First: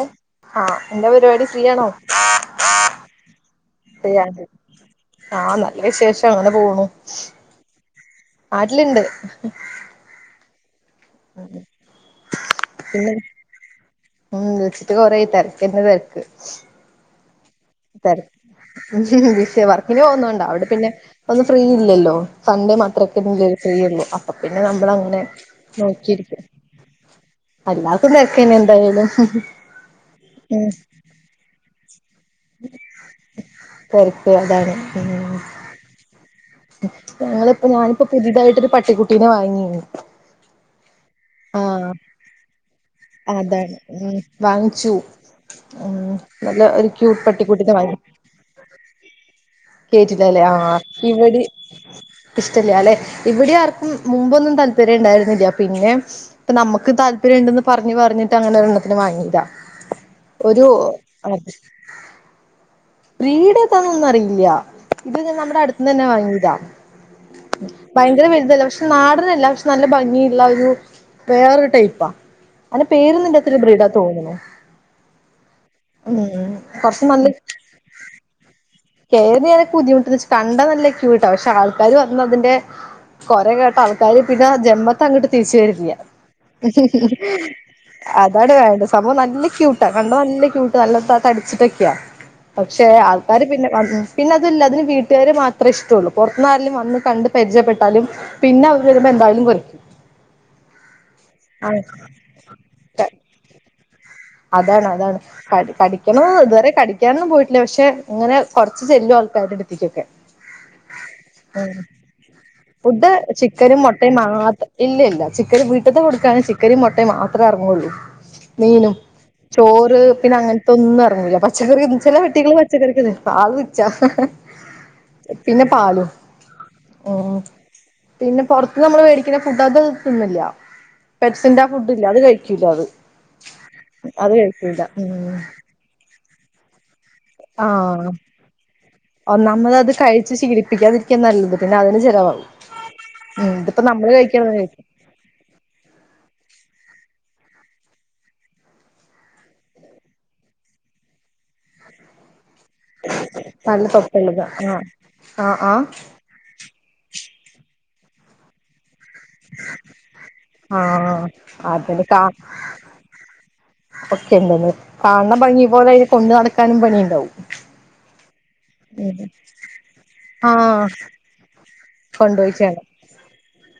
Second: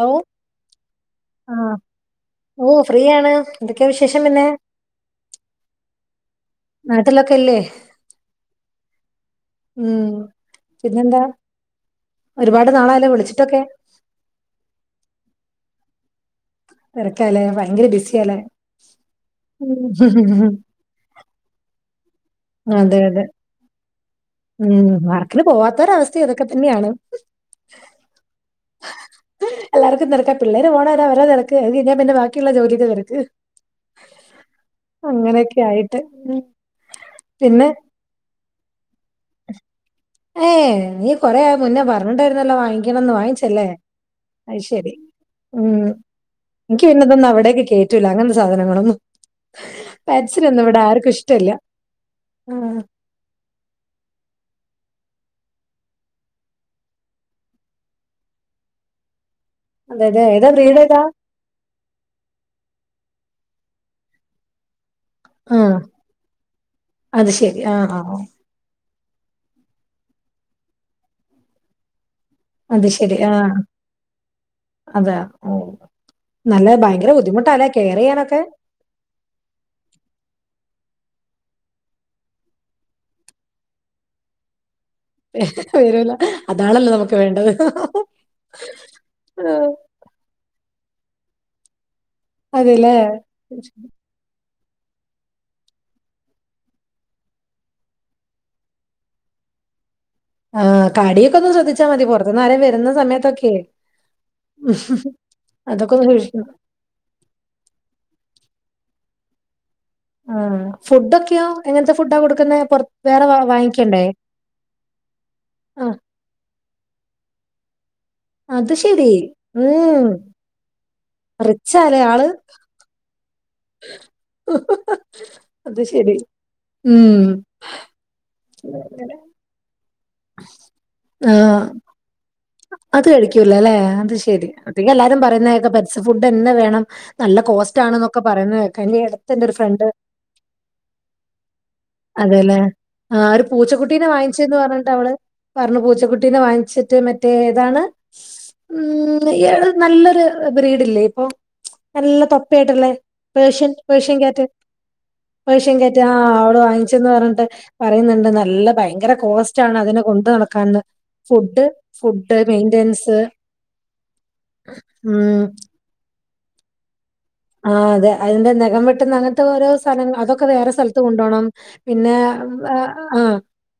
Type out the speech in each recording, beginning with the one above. Hello ആഹ് എന്താ പരിപാടി ഫ്രീ ആണോ? മ്മ് ഫ്രീയാണ് എന്തൊക്കെയാ വിശേഷം പിന്നെ ആഹ നല്ല വിശേഷം അങ്ങനെ പോണു നാട്ടിലൊക്കെ ഇല്ലേ [unintelligible] ഉംഹ് പിന്നെന്താ ഒരുപാട് നാളയല്ലോ വിളിച്ചിട്ടൊക്കെ ഉഹ് വിളച്ചിട്ട് കൊറെയായി തിരക്കന്റെ തിരക്ക് തിരക്കാലേ വർക്കിനന് പോന്നുന്നുണ്ട ഉം അവിടെ പിന്നെ ഫ്രീ ഇല്ലല്ലോ സൺഡേ അതെ മാത്രമ ഒക്കെ അതെ ഫ്രീയള്ളൂ അപ്പോ പിന്നെ നമ്മള ഉം അങ്ങനെ വർക്കിന് പോവാത്തൊരവസ്ഥ നോക്കിയിരിക്കും ഇതൊക്കെ തന്നെയാണ് വല്ലാത്ത തിരക്കനെ എന്തായാലും പിള്ളാര്‌ ഉം പോണവരെ അവരെതിരക്ക് അത് കഴിഞ്ഞ പിന്നെ ബാക്കിയുള്ള ജോലിടെ തിരക്ക് തെരക്ക് അതാണ് ഉം അങ്ങനെയൊക്കെ ആയിട്ട് [unintelligible] പിന്നെ ഞങ്ങളിപ്പോ ഞാനിപ്പോ പുതിയതായിട്ടൊരു പട്ടിക്കുട്ടീനെ വാങ്ങിരുന്നു ഏയ് നീ കൊറെ മുന്നേ പറഞ്ഞിണ്ടായിരുന്നല്ലോ വാങ്ങിക്കണന്ന് വാങ്ങിച്ചല്ലേ അതാണ് ഉം അയ് ശരി വാങ്ങിച്ചു ഉംഹ് ഉം നല്ല ഒരു ക്യൂട്ട് എനിക്ക്പിന്നെതൊന്നും അവിടെക്കെ പട്ടിക്കുട്ടിനെ വാങ്ങി കേറ്റൂല അങ്ങനത്തെ സാധനങ്ങളൊന്നും പെറ്റ്സ്നെ ഒന്നും ഇവിടെ ആർക്കും ഇഷ്ടല്ലേ ഇഷ്ടല്ലല്ലെ ഇവിടെ ആർക്കും മുമ്പൊന്നും താല്പര്യം ഉണ്ടായിരുന്നില്ല പിന്നെ ഇപ്പനമുക്ക് താല്പര്യം ഉണ്ടന്ന് പറഞ്ഞപറഞ്ഞിട്ട് അനെരെണ്ണത്തിനെ വാങ്ങീതാ അതെതെ ഏതാ ബ്രീഡ് ഏതാ [unintelligible] ബ്രീഡ് ഏതന്നൊന്നും അറിയില്ല ഇത് നമ്മുടെ ആഹ് അടുത്തന്ന്ന്നെ വാങ്ങി അത് ശെരി ആഹ്ഹ് പക്ഷെ നാടനല്ല പക്ഷെ നല്ല ഭംഗിയുള്ള ഒരു വേറൊരു ടൈപ്പാ അതിന് പേരെന്നില്ലാത്ത ബ്രീഡാതോന്നണു അതെയൊ ഓഹ് നല്ലഭയങ്കര ബുദ്ധിമുട്ടല്ലേ കെയറ്ചെയ്യാനൊക്കെ? കേയറിങ് ചെയ്യാനൊക്കെ ബുദ്ധിമുട്ട കണ്ടാ നല്ല ക്യൂട്ടാ പക്ഷെ ആൾക്കാരും പറയുന്നു അതിന്റെ കുറേകേട്ടാ ആൾക്കാര് പിന്ന ജന്മ അങ്ങോട്ട് തിരിച്ചു തരില്ല വരൂല അതാണല്ലോ നമുക്ക് വേണ്ടത് അതാണ് വേണ്ടത് സംഭവം നല്ല ക്യൂട്ടാണ് കണ്ടനല്ല ക്യുട്ടാ നല്ല ത തടിച്ചിട്ടക്കെയാ പക്ഷെ അതെല്ലേ ആൾക്കാര് പിന്നെ പിന്നെ അതല്ല അതിന് വീട്ടുകാരാര് മാത്രമേ ഇഷ്ടള്ളൂ പുറത്ത്ന്ന ആരലും വന്ന് കണ്ട് പരിചയപ്പെട്ടാലും പിന്നെ അവർ വരുമ്പോ എന്തായാലും കൊര്ക്കും ആ് കാടിയൊക്കെ ഒന്ന് ശ്രദ്ധിച്ചാ മതി പുറത്തു നേരം വരുന്ന സമയത്തൊക്കെയ അതാണ് അതാണ് ക കടിക്കണ സൂക്ഷിക്കണം ഇതുവരെ കട കിക്കാനൊന്നും പോയിട്ടില്ല പക്ഷെ ഇങ്ങനെ കൊരച്ചു ചെല്ലോ ആൾക്കാരുടെ അടുത്തിക്കൊക്കെ ആഹ് ഫുഡൊക്കെയോ എങ്ങനത്തെ ഫുഡാ കൊടുക്കുന്നെ പൊറ ഫുഡ് വേറെ വാ ചിക്കനും വാങ്ങിക്കണ്ടേ മുട്ടയും മാത്രം ഇല്ല ഇല്ല ചിക്കനും ആഹ് വീട്ടത്തെ കൊടുക്കാണങ്ക ചിക്കരി മുട്ടയും മാത്രേ ഇറങ്ങുള്ളൂ അത് മീനും ശരി ചോറ് ഉം പിന്നെ അങ്ങനത്തെൊന്നും ഇറങ്ങൂല പച്ചക്കറി റിച്ചാല്ലേ ചില ആള് വെട്ടികള പച്ചക്കറി ആ പിന്നെ അത് പാലു ശരി ഉം ഉ പിന്നെ പുറത്ത് നമ്മള് മേടിക്കുന്ന ഫുഡ് അത് തിന്നില്ല ആഹ് പെറ്റ്സിന്റെ ഫുഡ് ഇല്ല അത് കഴിക്കൂല അത് അത് കഴിക്കൂല അല്ലെ അത് ശെരി പട്ടിക്ക് എല്ലാരും പറയുന്നതൊക്കെ പെറ്റ്സ് ഫുഡ് അന്നെ വേണം നല്ല കോസ്റ്റ് ആഹ ആണെന്നൊക്കെ പറയുന്ന കേക്കാം. എന്റെ ഈ അടുത്ത് എന്റെ ഒരു ഒന്നാമത് ഫ്രണ്ട് അത് കഴിപിച്ച് ശീലിപ്പിക്കാതിരിക്കേ നല്ലത് പിന്നെ അതിന് ചെലവാവും ആ ഒരു പൂച്ചക്കുട്ടീനെ വാങ്ങിച്ചന്ന് പറഞ്ഞിട്ട് അവള് പറഞ്ഞു പൂച്ചക്കുട്ടീനെ വാങ്ങിച്ചിട്ട് മ തേതാണ് ഉം ഇയാ നല്ലൊരു ബ്രീഡില്ലേ ഇപ്പൊ നല്ല തൊ കേട്ട്ളേപേഷ്യൻ നല്ല പേഷ്യൻ തൊപ്പുള്ളത് ക്യാറ്റ് ആഹ് ആഹ് ആഹ് പേഷ്യൻകറ്റ് ആ അവിടെ വാങ്ങിച്ചന്ന് പറ പറയുന്നുണ്ട് നല്ല ഭയങ്കര കോസ്റ്റ് ആണ് അതിനെ കൊണ്ട് നടക്കാന്ന് ആഹ് ഫുഡ് അതിന് കാ ഫുഡ് മെയിന്റനൻസ് ഒക്കെന്ത ഉം കാണണം ഭംഗി പോലെ കൊണ്ടു നടക്കാനും പണിയ ഉണ്ടാവും ആ അതെ അതിന്റെ നഖം വെട്ടന്ന് അങ്ങനത്തെ ഓരോ സ്ഥലങ്ങ അതൊക്കെ വേറെ ആഹ് സ്ഥലത്ത് കൊണ്ടോണ്ണം പിന്നെ കൊണ്ടോയിച്ചാണ് ആഹ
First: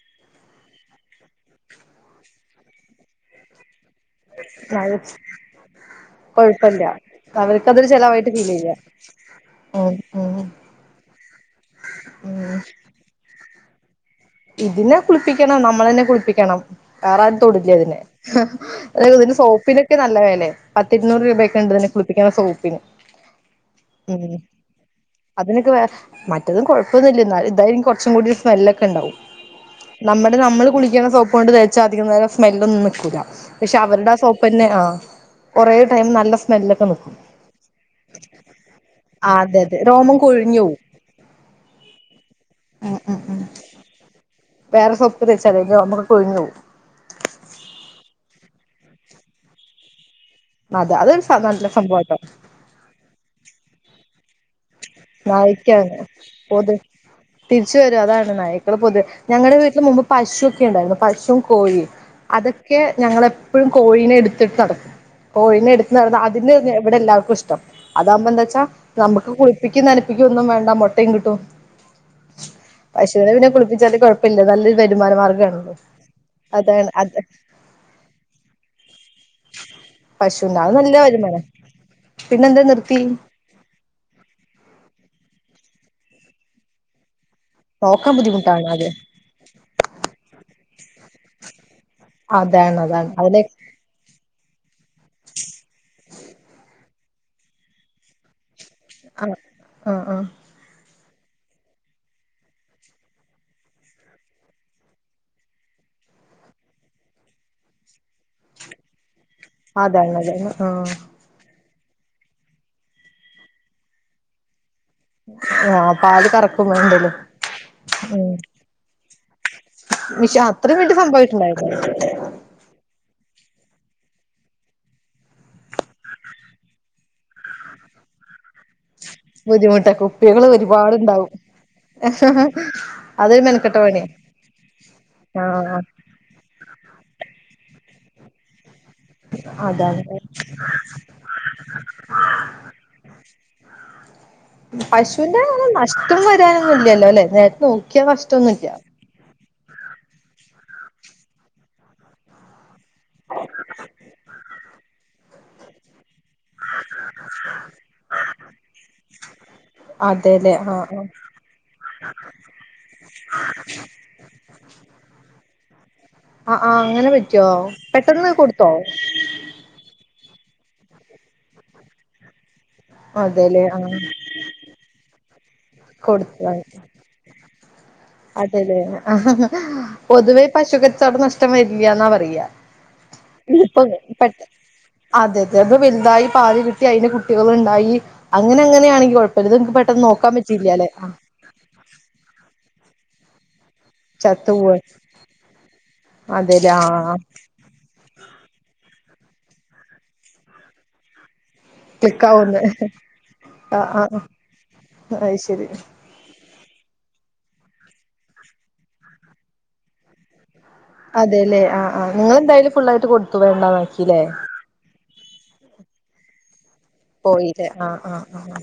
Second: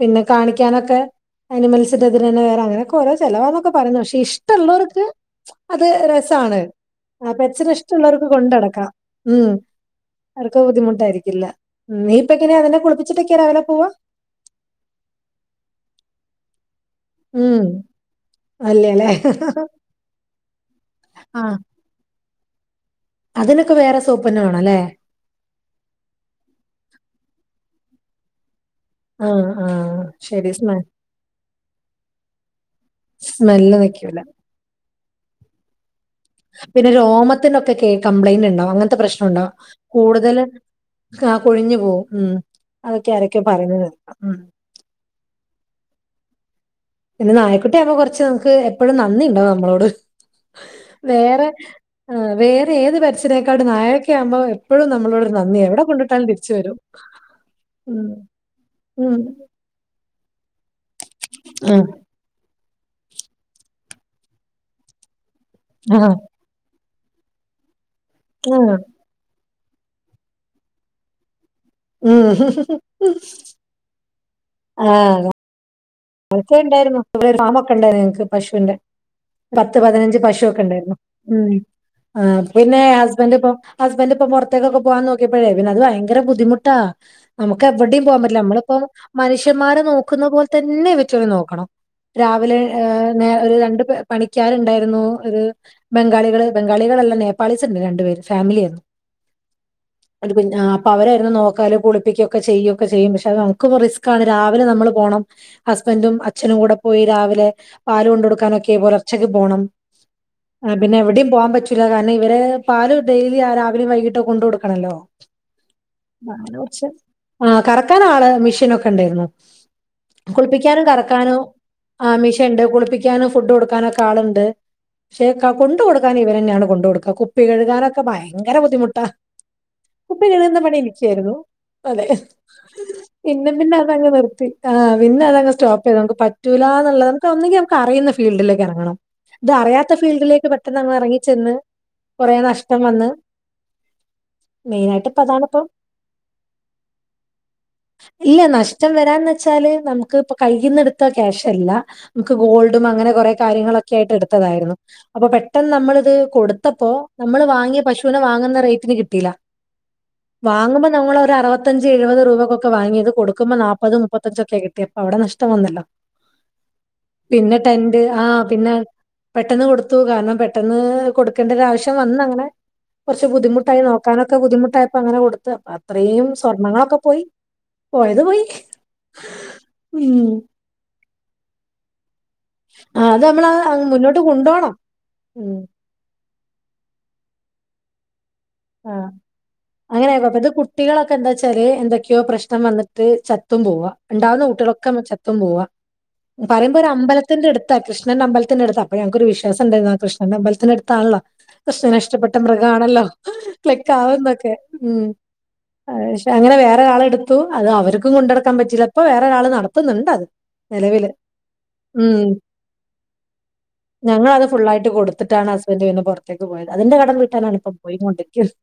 പിന്നെ കാണിക്കാനൊക്കെ അനിമൽസിന്റെതി തന്ന വേറെ അങ്ങനൊക്കെ ഓോ ചിലവാന്നൊക്കെ പറയ പക്ഷേ ഇഷ്ടുള്ളോർക്ക് അത് രസാണ് കൊഴപ്പല്ല പെറ്റ്സിനെ അവർക്കതൊരു ഇഷ്ടുള്ളർക്ക് ഉ ചെലവായിട്ട് ഫീൽ ചെയ്യ കൊണ്ടടക്കാ ഉം അവർക്ക് ബുദ്ധിമുട്ടായിക്കില്ല നീ ഇപ്പ ഉം എങ്ങനതിനെ [unintelligible] കുളപ്പിച്ചിട്ടൊക്കെ രാവിലെ പോവാ ഇതിനെ കുളിപ്പിക്കണം നമ്മള തന്നെ കുളിപ്പിക്കണം വേറെ ആും ഉം. തൊടല്ലേ അതിനെ അത അല്ലല്ലേ. ഇതിന്റെ സോപ്പിനൊക്കെ നല്ല വേലെ പത്തി ഇരുന്നൂറ് ആ രൂപയക്കെ ഉണ്ട്ന്നെ കുളിപ്പിക്കുന്ന സോപ്പിന് അതിനൊക്കെ വേറെ ഉം സോപ്പന്നെ വേണല്ലേ അതിനൊക്കെ മറ്റതും കുഴപ്പമന്നില്ല എന്ന ഇതായരിക്കും കുറച്ചും കൂടി സ്മെല്ലൊക്കെ ഉണ്ടാവും ആ ആ നമ്മുടെ ശരി. നമ്മള് സ്മെ കുളിക്കണ സോപ്പ് കൊണ്ട് തച്ചാ അധികം നേരം സ്മെല്ലാന്നും നിക്കൂില്ല പക്ഷെ സ്മെല്ല് അവരുടെ ആ നിക്കൂല. സോപ്പ് പിന്നെ ആ കുറേ ടൈം നല്ല സ് പിന്നെ രോമത്തിനൊക്കെ കേ കംപ്ലൈന്റ് ഇണ്ടാവും അങ്ങനത്തെ ആ പ്രശ്നുണ്ടാവും അതെ അതെ രോമം കൂടുതൽ കൊഴിഞ്ഞു ആ കൊഴിഞ്ഞു പോവും ഉം അതൊക്കെ പോവും ആരൊക്കെ പറയുന്നത് കേക്കാം ഉ വേറെ സൊപ്പ്ക്ക തെച്ചാലേ രോമൊക്കെ കൊഴിഞ്ഞോവും പിന്നെ നായക്കുട്ടി ആവുമ്പോ കുറച്ച് നമുക്ക് എപ്പോഴും നന്ദി ഉണ്ടോവും നമ്മളോട് അതെ അതൊരു വേറെ നല്ല ആ സംഭവാട്ടോ വേറെ ഏത് പെറ്റ്സിനെക്കാട്ടും നായൊക്കെ ആുമ്പോ എപ്പോഴും നമ്മളോട് ഒരു നന്ദിയാ എവിടെ കൊണ്ടുട്ടാലും തിരിച്ചു വരും തിരിച് വരും ഉം അതാണ് നായ്ക്കൾ പൊതു ഉം ഞങ്ങടെ വീട്ടില് മുമ്പ് പശുവൊക്കെ ഉണ്ടായിരുന്നു പശുവും ആഹ് കോഴിയും അതൊ ക്കെ ഞങ്ങളെപ്പഴും കോയീനെ എടുത്തിട്ട് നടക്കും കോയീനെ എടുത്ത് നടന്ന അ തിന്ന് തെവെടെ എല്ലവർക്കും ഇഷ്ടം അതാഉമ്പോ ആഹ് ന്താച്ചാ ആഹ് നമുക്ക് കു പ്പിക്കും നനപ്പിക്കും ഒന്നും വേണ്ട മൊട്ടയും കിട്ടും ഉം പശുവിനെ പിന്നെ കുളിപ്പിച്ചല് കൊഴ പിന്നെ നല്ലൊരു ആഹ് വരുമാന മാർഗാണല്ലോ [unintelligible] ഉണ്ടായിരുന്നു [unintelligible] ഫാമൊക്കെ ണ്ടായി ങ്ങക്ക് പശുവിന്റെ പത്ത് പതിനഞ്ച് പശുവിന് പശുക്കെ അത് ണ്ടായിരുന്നു നല്ല വരുമാനാ ഉം ആഹ് പിന്നെന്താ പിന്നെ നിർത്തി ഹസ്ബന്റ് പ്പം പ ഹസ്ബന്റ് പ്പം പൊർത്തേക്കൊക്കെ പോവാൻ നോക്കിയപ്പഴേ പിന്നെ അത് ഭയങ്ക ബുദ്ധിമുട്ടാ നമുക്ക് എവിടിം നോക്കാൻ പോകാൻ പറ്റില്ല ബുദ്ധിമുട്ടാണ് നമ്മളിപ്പോ അത് മനുഷ്യന്മാരെ നോക്കുന്ന പോൽ ത ന്നെ ഇവറ്റെളീം നോക്കണം രാവിലെ അതാണ് ഏഹ് അതാണ് നെ അതിനെ ഒര് രണ്ട് പെ പണിക്കാരുണ്ടായിരുന്നു ഒരു ബംഗാളികള് ബംഗാളികളെല്ലാം നേപ്പാളീസ്ണ്ട് രണ്ടു പേര് ഫാമിലിയായിരുന്നു ആ ആ ആ അത് പിന്നാ അപ്പൊ അവരായിരുന്നു നോക്കാല് കുളിപ്പികൊക്കെ ചെയ്യുക്കെ ചെയ്യും പക്ഷെ അത് നമുക്കിപൊ റിസ്ക് ആാണ് രാവിലെ നമ്മള് പോണം ഹസ്ബൻറും അച്ഛനും കൂടെ പോയി രാവിലെ പാല് കൊണ്ടൊടുക്കാനൊക്കെ പൊലെർ ച്ചക്ക് പോണം അതാണ് അതാണ് എഹ് ആ പിന്നെ എവിടിം പോആൻ പറ്റൂല്ല കാരണം ഇവരെ പാല് ഡെയിലി ആഹ് രാവിലും വൈകിട്ട് കൊണ്ട് കൊടുക്കണല്ലോ ആഹ് പാല് കറക്കും വേണ്ടല്ലോ ആഹ് കറക്കാൻ ആള് ഉം മെഷീനൊക്കെണ്ടായിരുന്നു പക്ഷെ അത്രയും കുളിപ്പിക്കാനും വലിയ കറക്കാനും സംഭവിട്ടുണ്ടായില്ല ആമിഷംണ്ട് കുളിപ്പിക്കാനും ഫുഡ് കൊടുക്കാനൊക്കെ ആള്ണ്ട് ക്ഷെ ക്ക കൊണ്ടൊടുക്കാൻ ഇവരെന്നാണ് കൊണ്ട്ടുക്ക കുപ്പി കഴുകാനൊക്കെ ഭയങ്കര ബുദ്ധിമുട്ടാ ബുദ്ധിമുട്ട് കുപ്പി കുപ്പികൾ കഴുകുന്ന പണി ഒരുപാടുണ്ടാവും എനിക്കായിരുന്നു അതെ അതൊരു പിന്നും പിന്നെ മെനക്കെട്ട പണിയാ അതങ്ങ് നിർത്തി ആഹ് പിന്നെ അതങ് ആഹ് സ്റ്റോപ്പ്യ്ത് നമുക്ക് പറ്റൂലാ ന്നുള്ള നമ്ക്ക് ഒന്നെങ്കി നമക്ക് അറിയുന്ന ഫീൽഡിലേക്ക് ഇറങ്ങണം തഅറിയാത്ത അതാണ് ഫീൽഡിലേക്ക് പെട്ടെന്ന് നങ്ങ് ഇറങ്ങിച്ചെന്ന് കൊറെേ നഷ്ടം വന്ന് [inaudible] മെയിനായിട്ട് ഇപ്പ പശുവിന്റെ അതാണിപ്പം അങ്ങനെ നഷ്ടം വരാനൊന്നും ഇല്ല്യാല്ലോല്ലെ നേര്ക് നോക്കിയാ നഷ്‌ടംന്നുല്ല ച്ചാല് നമുക്ക് ഇപ്പ കയ്യ്ന്ന എടുത്ത ക്യാഷല്ല നമുക്ക് ഗോൾഡും അങ്ങനെ കൊറെ കാര്യങ്ങളൊക്കെ ആയിട്ട് എടുത്തതായിരുന്നു അപ്പൊ പെട്ടെന്ന് നമ്മളിത് കൊടു ത്തപ്പോ നമ്മള് വാങ്ങിയ പശുവിനെ വാങ്ങുന്ന റേറ്റിന് കിട്ടിയില്ല അതെല്ലേ ആഹ് വാങ്ങുമ്പോ ആഹ് നമ്മൾ ഒരു അറുവ ത്തഞ്ച് എയ്പത് രൂപക്കൊക്കെ വാങ്ങിയത് കൊടുക്കുമ്പോ നാപ്പത് മുപ്പത്തഞ്ചൊക്കെ കിട്ട്യേ അപ്പോ അവിടെ നഷ്ടം വന്നല്ലോ ആഹ് ആഹ് അങ്ങനെ പറ്റോ പിന്നെ ടെന്റ് പെട്ടെന്ന് ആഹ് കൊടുത്തോ പിന്നെ പെട്ടെന്ന് കൊടുത്തു കാരണം പെട്ടെന്ന് കൊടുക്കേണ്ട ഒരു ആവശ്യം വന്നങ്ങനെ കുർച്ച് അതെല്ലേ ബുദ്ധിമുട്ടായി ആഹ് നോക്കാനൊക്ക ബുദ്ധിമുട്ടായപ്പോ അങ്ങനെ കൊടുത്താ അത്രേം കൊടുത്ത സ്വർണങ്ങളൊക്കെ പോയി പോയത് പോയി അതെല്ലേ ഉം പൊതുവേ പശു കച്ചവടം നഷ്ടം വരില്ല ന്നാ പറയാ ആ, അത് നമ്മള് ഇപ്പൊ മുന്നോട്ട് പെട്ട് കൊണ്ടോണം. അതെ ഉം അതെ വലുതായി പാൽ കിട്ടി അയ്ന്റെ കുട്ടികൾണ്ടായി അങ്ങനെ അങ്ങനെയാണെങ്കി കുഴപ്പല്ല നിക്ക് പെട്ടെന്ന് നോക്കാൻ പ ത് കുട്ടികളൊക്കെ എന്താച്ചാല് എന്തൊക്കെയോ പ്രശ്നം വന്നട്ട് ചത്തും പോവാ ണ്ടാവുന്ന ചത്തു പോവാ കുട്ട്യേളൊക്കെ മ് ചത്തും പോവാ അതെല്ലേ പറയുമ്പോ ഒരു ആഹ് അമ്പലത്തിന്റെട് ത്താ കൃഷ്ണന്റെ അമ്പലത്തിന്റെടുത്ത അപ്പ ഞങക് ഒരു വിശ്വാസണ്ടായിരുന്നു അഹ് കൃഷ്ണന്റെ അമ്പലത്തിനടുത്താണല്ലൊ കൃഷ്ണന് ഇഷ്ടപ്പെട്ട ക്ലിക്കാവുന്ന് മൃഗാണല്ലോ ആഹ് ആഹ് ക്ലിക്കാവുന്നൊക്കെ ഉം അത് ശരി അഹ്ക്ഷെ അങ്ങനെ വേറെരാളടുത്തു അത് അവർക്കും കൊണ്ടടക്കാൻ പറ്റില്ല ഇപ്പൊ വേറെ ഒരാള് നടത്തുന്നുണ്ട് അത് നിലവില് അതെല്ലെ ആഹ് ആഹ് ഉം നിങ്ങെളെന്തായാലു ഫുള്ളായിട്ട് കൊടുത്തു വേണ്ടന്നാക്കിലേ ഞങ്ങളത് ഫുള്ളായിട്ട് കൊടുത്ത്ട്ടാണ് ഹസ്ബന്റ് പിന്നെ പൊർത്തേക്ക് പോയത് അതിന്റെ കടം വീട്ടാനാണ് പോയില്ലേ ഇപ്പം ആഹ് ആഹ് പോയിക്കൊണ്ടിരിക്കുന്നത് ആഹ്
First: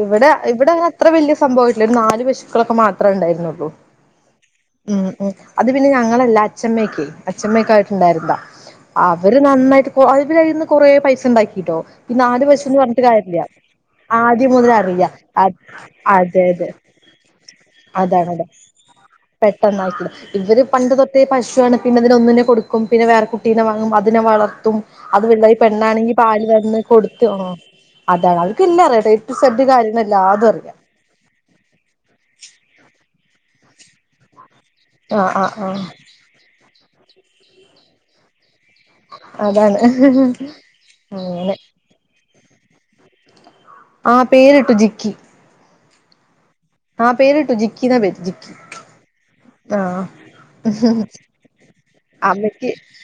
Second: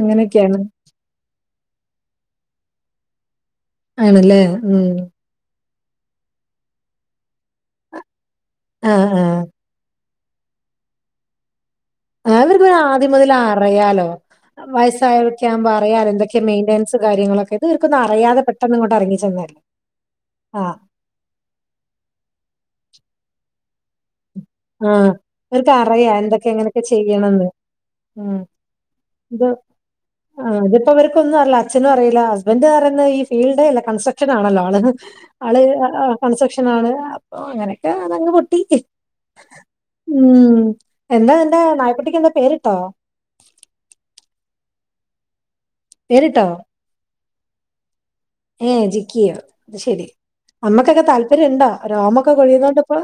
ഇവടെ അങ്ങനെയൊക്കെയാണ് ഇവടെ അങ്ങനെ അത്ര വല്യ സംഭവല്ല്യ ഒരു നാല് പശുക്കളൊക്കെ മാത്രേ ണ്ടായിരുന്നുള്ളൂ ആണ് ല്ലേ ഉം ഉം അത് പിന്നെ ഞങ്ങളല്ല അഛമ്മക്ക് അച്ഛമ്മക്കായിട്ടുണ്ടായിര്ന്നതാ ആഹ് ആഹ് അവര് നന്നായിട്ട് [unintelligible] കൊറേ പൈസ ഉണ്ടാക്കിട്ടോ ഈ ആ നാല് അത് പിന്നെ പൈസന്ന് പറഞ്ഞിട്ട് ആദ്യം മുതൽ കാര്യല്ല അറിയാലോ ആദ്യം മുതൽ അറിയ അ വയസ്സയോർക്ക് ആകുമ്പോ അറിയാലോ എന്തൊക്കെ അതെ ക്കെ അതെ മെയിന്റനൻസ് കാര്യങ്ങളൊക്കെ ഇവര് ക്കൊന്ന അറിയാതെപെട്ടെന്ന് പെട്ടെന്ന് ഇറങ്ങി ചെന്ന പെട്ട ട്ടെന്ന് ആ ക്കും ഇവര്പൻ ആഹ് [unintelligible] അത് വെള്ളായി അതും ഇവർക്ക് അറിയാം പെണ്ണാണെങ്കിൽ പാല് എന്തൊക്കെ വന്ന് എങ്ങനെയൊക്കെ കൊടുത്തു ചെയ്യണംന്ന് അതാണ് അവക്കല്ലാടതും ഇ ആ അ [unintelligible] അപ്പ ഇവർക്കൊന്നും അല്ല അച്ഛനും അറിയില്ല ഹസ്ബന്റ് റയുന്ന ഈ ഫീൽഡേല്ല കസ്ട്രക്ഷൻ ആണല്ലോ അതും ആ ആള് കൺസ്ട്രക്ഷന ആണ് അപോ അങ്ങനെയൊക്കെങ്ങ് പൊട്ടി അതാണ് ഉം എന്താ അങ്ങനെ എന്താ നായപ്പട്ടിക്ക് എന്താ പേര് ട്ടോ ആഹ് പേരിട്ടു ജിക്കി പേരുട്ടോ ആഹ് പേര് ഇട്ടു ജിക്കി നാ പേര് ജിക്കി ഏ ജിക്കിയോ അത് ആഹ് ശെരി അമ്മക്കൊക്കെ താല്പര്യണ്ടോ രോമൊക്കെ അമ്മയ്ക്ക് കൊഴിയതോണ്ട് പ്പോ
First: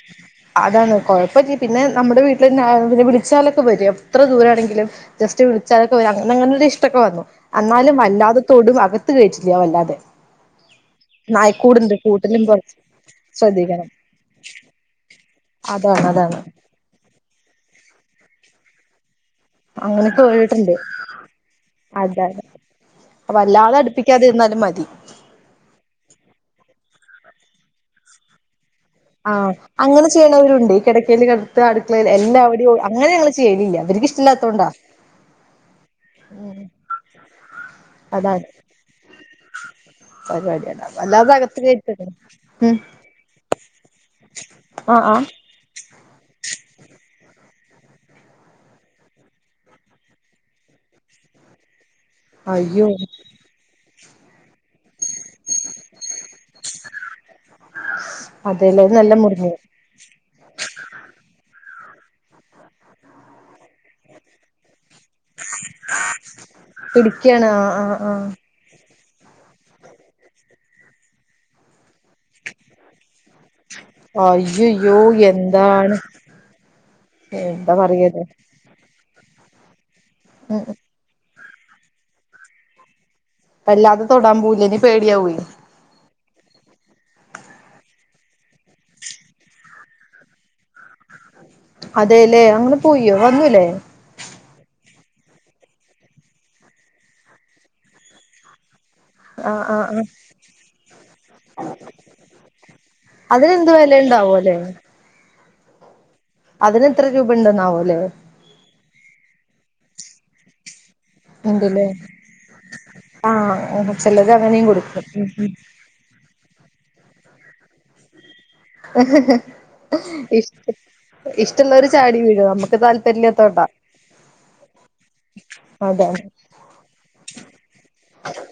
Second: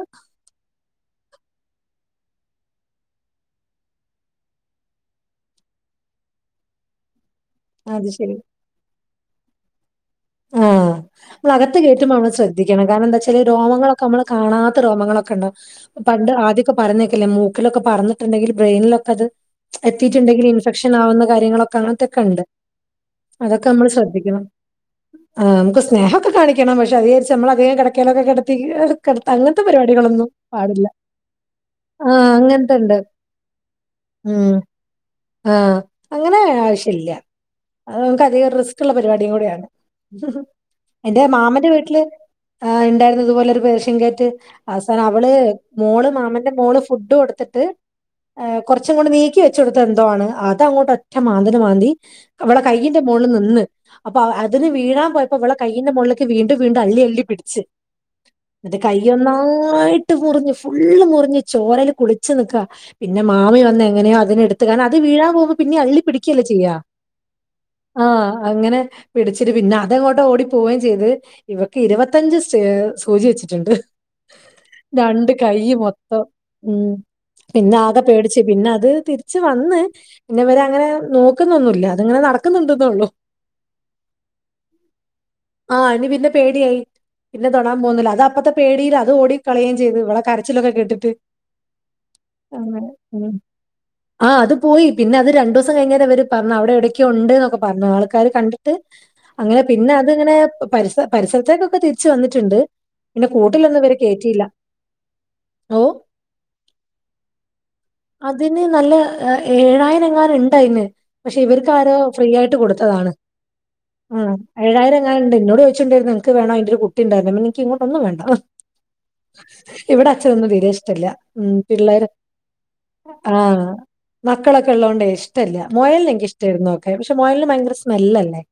അതാണ് കുഴപ്പ ല്ല പിന്നെ നമ്മുടെ വീട്ടിൽ ആ പിന്നെ വിളിച്ചാലൊക്കെ വരും എത്ര ദൂരാ ആണെങ്കിലും ജസ്റ്റ് വിളിച്ചാലൊക്കെ വെ അന്ന് അങ്ങനെ ഇഷ്ടക്കെ വന്നൊ അന്നാലും അത് ശരി. വല്ലാതെത്തോടും അകത്ത് കയറ്റില്ല വല്ലാതെ ആഹ് അകത്ത് നായ്ക്കൂടുണ്ട് കേറ്റുമ്പോ നമ്മള് കൂട്ടിലും കൊറച്ച് ശ്രദ്ധിക്കണം കാരണം എന്താ വെച്ചാല് ശ്രദ്ധിക്കണം രോമങ്ങളൊക്കെ നമ്മള് കാണാത്ത രോമങ്ങളൊക്കെണ്ടാവും അതാ അതാണ് പറഞ്ഞേക്കില്ലെമൂക്കിലൊകെ പറന്നിട്ടുണ്ടെങ്കിൽ ബ്രെയിനിലൊക്കെ അത് അങ്ങനെയൊക്കെ തട്ടിയിട്ടുണ്ടെങ്കിൽ പോയിട്ടുണ്ട് ഇൻഫെക്ഷൻ ആകുന്ന കാര്യങ്ങളൊക്കെ അങ്ങനത്തെൊക്കെ അതാണ് ഉണ്ട് അതൊക്കെ വല്ലാതെ നമ്മള് ശ്രദ്ധിക്കണം അടുപ്പിക്കാതിരുന്നാലും മതി ആഹ് നമുക്ക് സ്നേഹൊക്കെക്കാണിക്കണം പക്ഷെ അതാനുസരിച്ച് നമ്മള അധികം കിടക്കലൊക്കെകടത്തിഗെ ആഹ് അങ്ങനെ ചെയ്യണവരുണ്ട് ഈ കിടക്കൽ കടത്ത അടുക്കളയിൽ ആഹ് എല്ലാവരും അങ്ങനത്തെണ്ട്. അങ്ങനെ ഞങ്ങള് ചെയ്യലില്ല എനിക്ക് ഇഷ്ടമില്ല ഇഷ്ടല്ലത്തൊണ്ട ആ അങ്ങനെ ആവശില്ല അത് നമുക്ക് അതാണ് അധികം റിസ്ക് ഉള്ള പരിപാടിയും കൂടിയാണ് പരിപാടിയതാണ് എന്റെ അല്ലാതെ അകത്ത് മാമന്റെ വീട്ടില് കയറ്റല്ലേ ഉം ഉണ്ടായിരുന്നതുപോലെ ഒരു പേഷൻ ക്യാറ്റ് അവസാന ആഹ് ആഹ് അവള് മോള് മാമന്റെ മോള് ഫുഡ് കൊടുത്തിട്ട് കൊറച്ങ്ങോണ്ട് നീക്കി വെച്ച കൊടുത്തത് എന്തോ ആണ് അത് അങ്ങോട്ട് ഒറ്റ മാന്തല് മാന്തി അവളെ അയ്യോ കയ്യയിൻന്റെ മോളിൽ നിന്ന് അപ്പൊ അതിന് വീഴാൻ പോയപ്പോ അവളെ കയ്യന്റെ മുകളി വീണ്ടും വീണ്ടും അള്ളി അള്ളി പിടിച്ച് എന്നിട്ട് അതെല്ലേ അത് നല്ല മുറിഞ്ഞു കൈഒന്നായി ട്ട് മുറിഞ്ഞു ഫുള്ള് മുറിഞ്ഞ് ചോരെൽ കുളിച്ച് നിക്കാ പിന്നെ മാമി വന്ന എങ്ങനെയോ അതിനെ എടുത്ത് അത് വീഴാൻ പോകുമ്പോ പിന്നെ അള്ളി പിടിക്കല്ലേ ചെയ്യാ പിടിക്കാണ് ആ ആ ആ ആഹ് അങ്ങനെ പിടിച്ചിട്ട് പിന്നെ അതങ്ങോട്ടോ ഓടി പോവുകയും ചെയ്ത് ഇവക്ക് ഇരുപത്തി ഇരുപത് ത്തഞ്ച് സൂചി വെച്ചിട്ടുണ്ട് അയ്യയ്യോ രണ്ട് കൈ എന്താണ് മൊത്തം ഉം എന്താ പിന്നെ ആകെ പറയത് പേടിച്ച് പിന്നെ അത് തിരി തിരി ച്ച് വന്ന് പിന്നെ വരെ ഉം അങ്ങനെ നോക്കുന്നൊന്നുമില്ല അത്ങ്ങനെ നടക്കുന്നുണ്ടെന്നോള്ളു വല്ലാതെ തൊടാൻ പോവുല നി പേടിയാവും ആഹ് ഇനി പിന്നെ പേടിയായി പിന്നെ തൊടാൻ പോകുന്നില്ല അത് അപ്പത്തെ പേടിയിൽ അത് ഓടി കളയയും ചെയ്ത് ഇവളെ കരച്ചിലൊക്കകേട്ടിട്ട് അതെലെ അങ്ങനെ പോയോ വന്നൂലെ ആഹ് അത് പോയി പിന്നെ അത് രണ്ട് ദിവസം കഴിഞ്ഞു അവര് പറഞ്ഞു അവിടെ എവിടൊക്കെ ഉണ്ട് എന്നൊക്കെ പറഞ്ഞു ആൾക്കാര് കണ്ട് ആ റ്റ്അങ്ങനെ ആ പിന്നെ ആ അത്ങ്ങനെ പരിസ പരിസരത്തേക്കൊക്കെ തിരിച്ച് വന്നിട്ടുണ്ട് പിന്നെ അതിനെന്ത് കൂട്ടിലൊന്നും വില ഇവരെ കേട്ടിയില്ല ഉണ്ടാവോല്ലേ ഓ അതിനെത്ര രൂപ ഉണ്ടന്നാവോല്ലേ അതിന് നല്ല ഏഴായിരം ങ്ങാനുംണ്ട് അതിമേൽ പക്ഷെ ഇവർക്ക് ഉണ്ടല്ലേ ആരോ ഫ്രീ ആയിട്ട് കൊടുത്തതാണ് ആ ആ ചിലത് അങ്ങനെയും ഏഴായിരം കൊടുക്കും ഉം എങ്ങാനുണ്ട് ഉം ന്നോട് ചോയിച്ചിച്ചണ്ടായിരുന്നു ക്ക് വേണം അതിന്റെ ഒരു കുട്ടി ഉണ്ടാക്കൽ നിക്ക് ങ്ങോട്ട് ഒന്നും വേണ്ട ഹഹ ഇവിടെ അച്ഛനൊന്നും ഇഷ് തീരെ ട്ട ഇഷ്ടമല്ല ഉം ഇഷ്ട്ടൊള്ളോരു പിള്ളേര് ചാടി വീഴു നമ്മക്ക് താൽ ആ [unintelligible] തോട്ടാ. മക്കളൊക്കെ ള്ളോണ്ടേയ് ഇഷ്ട്ടല്ല മോയൽനെ അതാണ് ഇൻക്ക് ഇഷ്ട്ടെര്ന്നു നോക്കാൻ പക്ഷെ മോയൽന് ഭയങ്കര സ്മെല്ലല്ലേ.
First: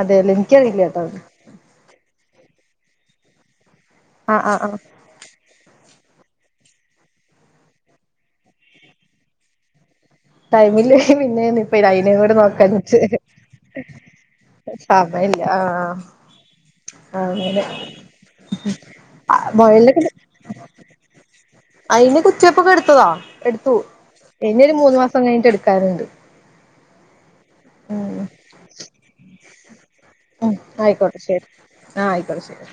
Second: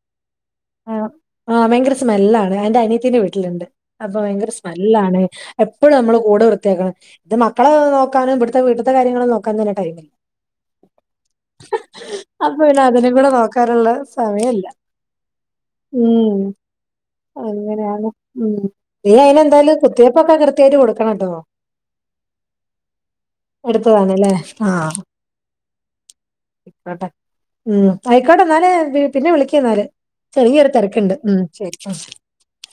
അതേലെ എൻക്കേ റിയില്ലാട്ടോ. ആഹ് ഭയങ്കര സ്മെല്ലാണ് എന്റെ അനിയത്തിന്റെ വീട്ടില്ണ്ട് അപ്പൊ ആഹ് ഭയങ്കര ആഹ് ആഹ് സ്മെല്ലാണ്. എപ്പളും നമ്മള് കൂട് വൃത്തിയാക്കണം, ഇത് മക്കളെ നോക്കാനും ഇവ്ടുത്തെ വീട്ട്ത്തെ കാര്യങ്ങള് നോക്കാം തന്നെ ടൈമില്ല. ടൈമില്ലെ പിന്നെ ഇപ്പ അയ്നേം കൂടെ അപ്പൊ നോക്കാൻ പിന്നെ വച്ചു. അതിനും കൂടെ നോക്കാനുള്ള സമയമില്ല ആന്നാ ഇല്ലാ ആഹ്. ഉം അങ്ങനെ അങ്ങനെയാണ്, ഉം നീ അയിന് എന്തായാലും മുയലിനൊക്കെ കുത്തിയപ്പൊക്കെ കൃത്യായിട്ട് കൊടുക്കണംട്ടോ. അയിന് കുറ്റിയപ്പൊക്കെ എടുത്തതാ എടുത്തു എടുത്തതാണല്ലേ ഇനി ഒരു മൂന്ന് മാസം കഴിഞ്ഞിട്ട് എടുക്കാനുണ്ട്. എട ഉം ആയിക്കോട്ടെ ന്നാല് പി പിന്നെ വിളിക്ക് എന്നാല്. ഉം ചെറിയെ ഒരു തെരക്ക്ണ്ട് ആയിക്കോട്ടെ ഉം ശരി. ആഹ് ആയിക്കോട്ടെ ശരി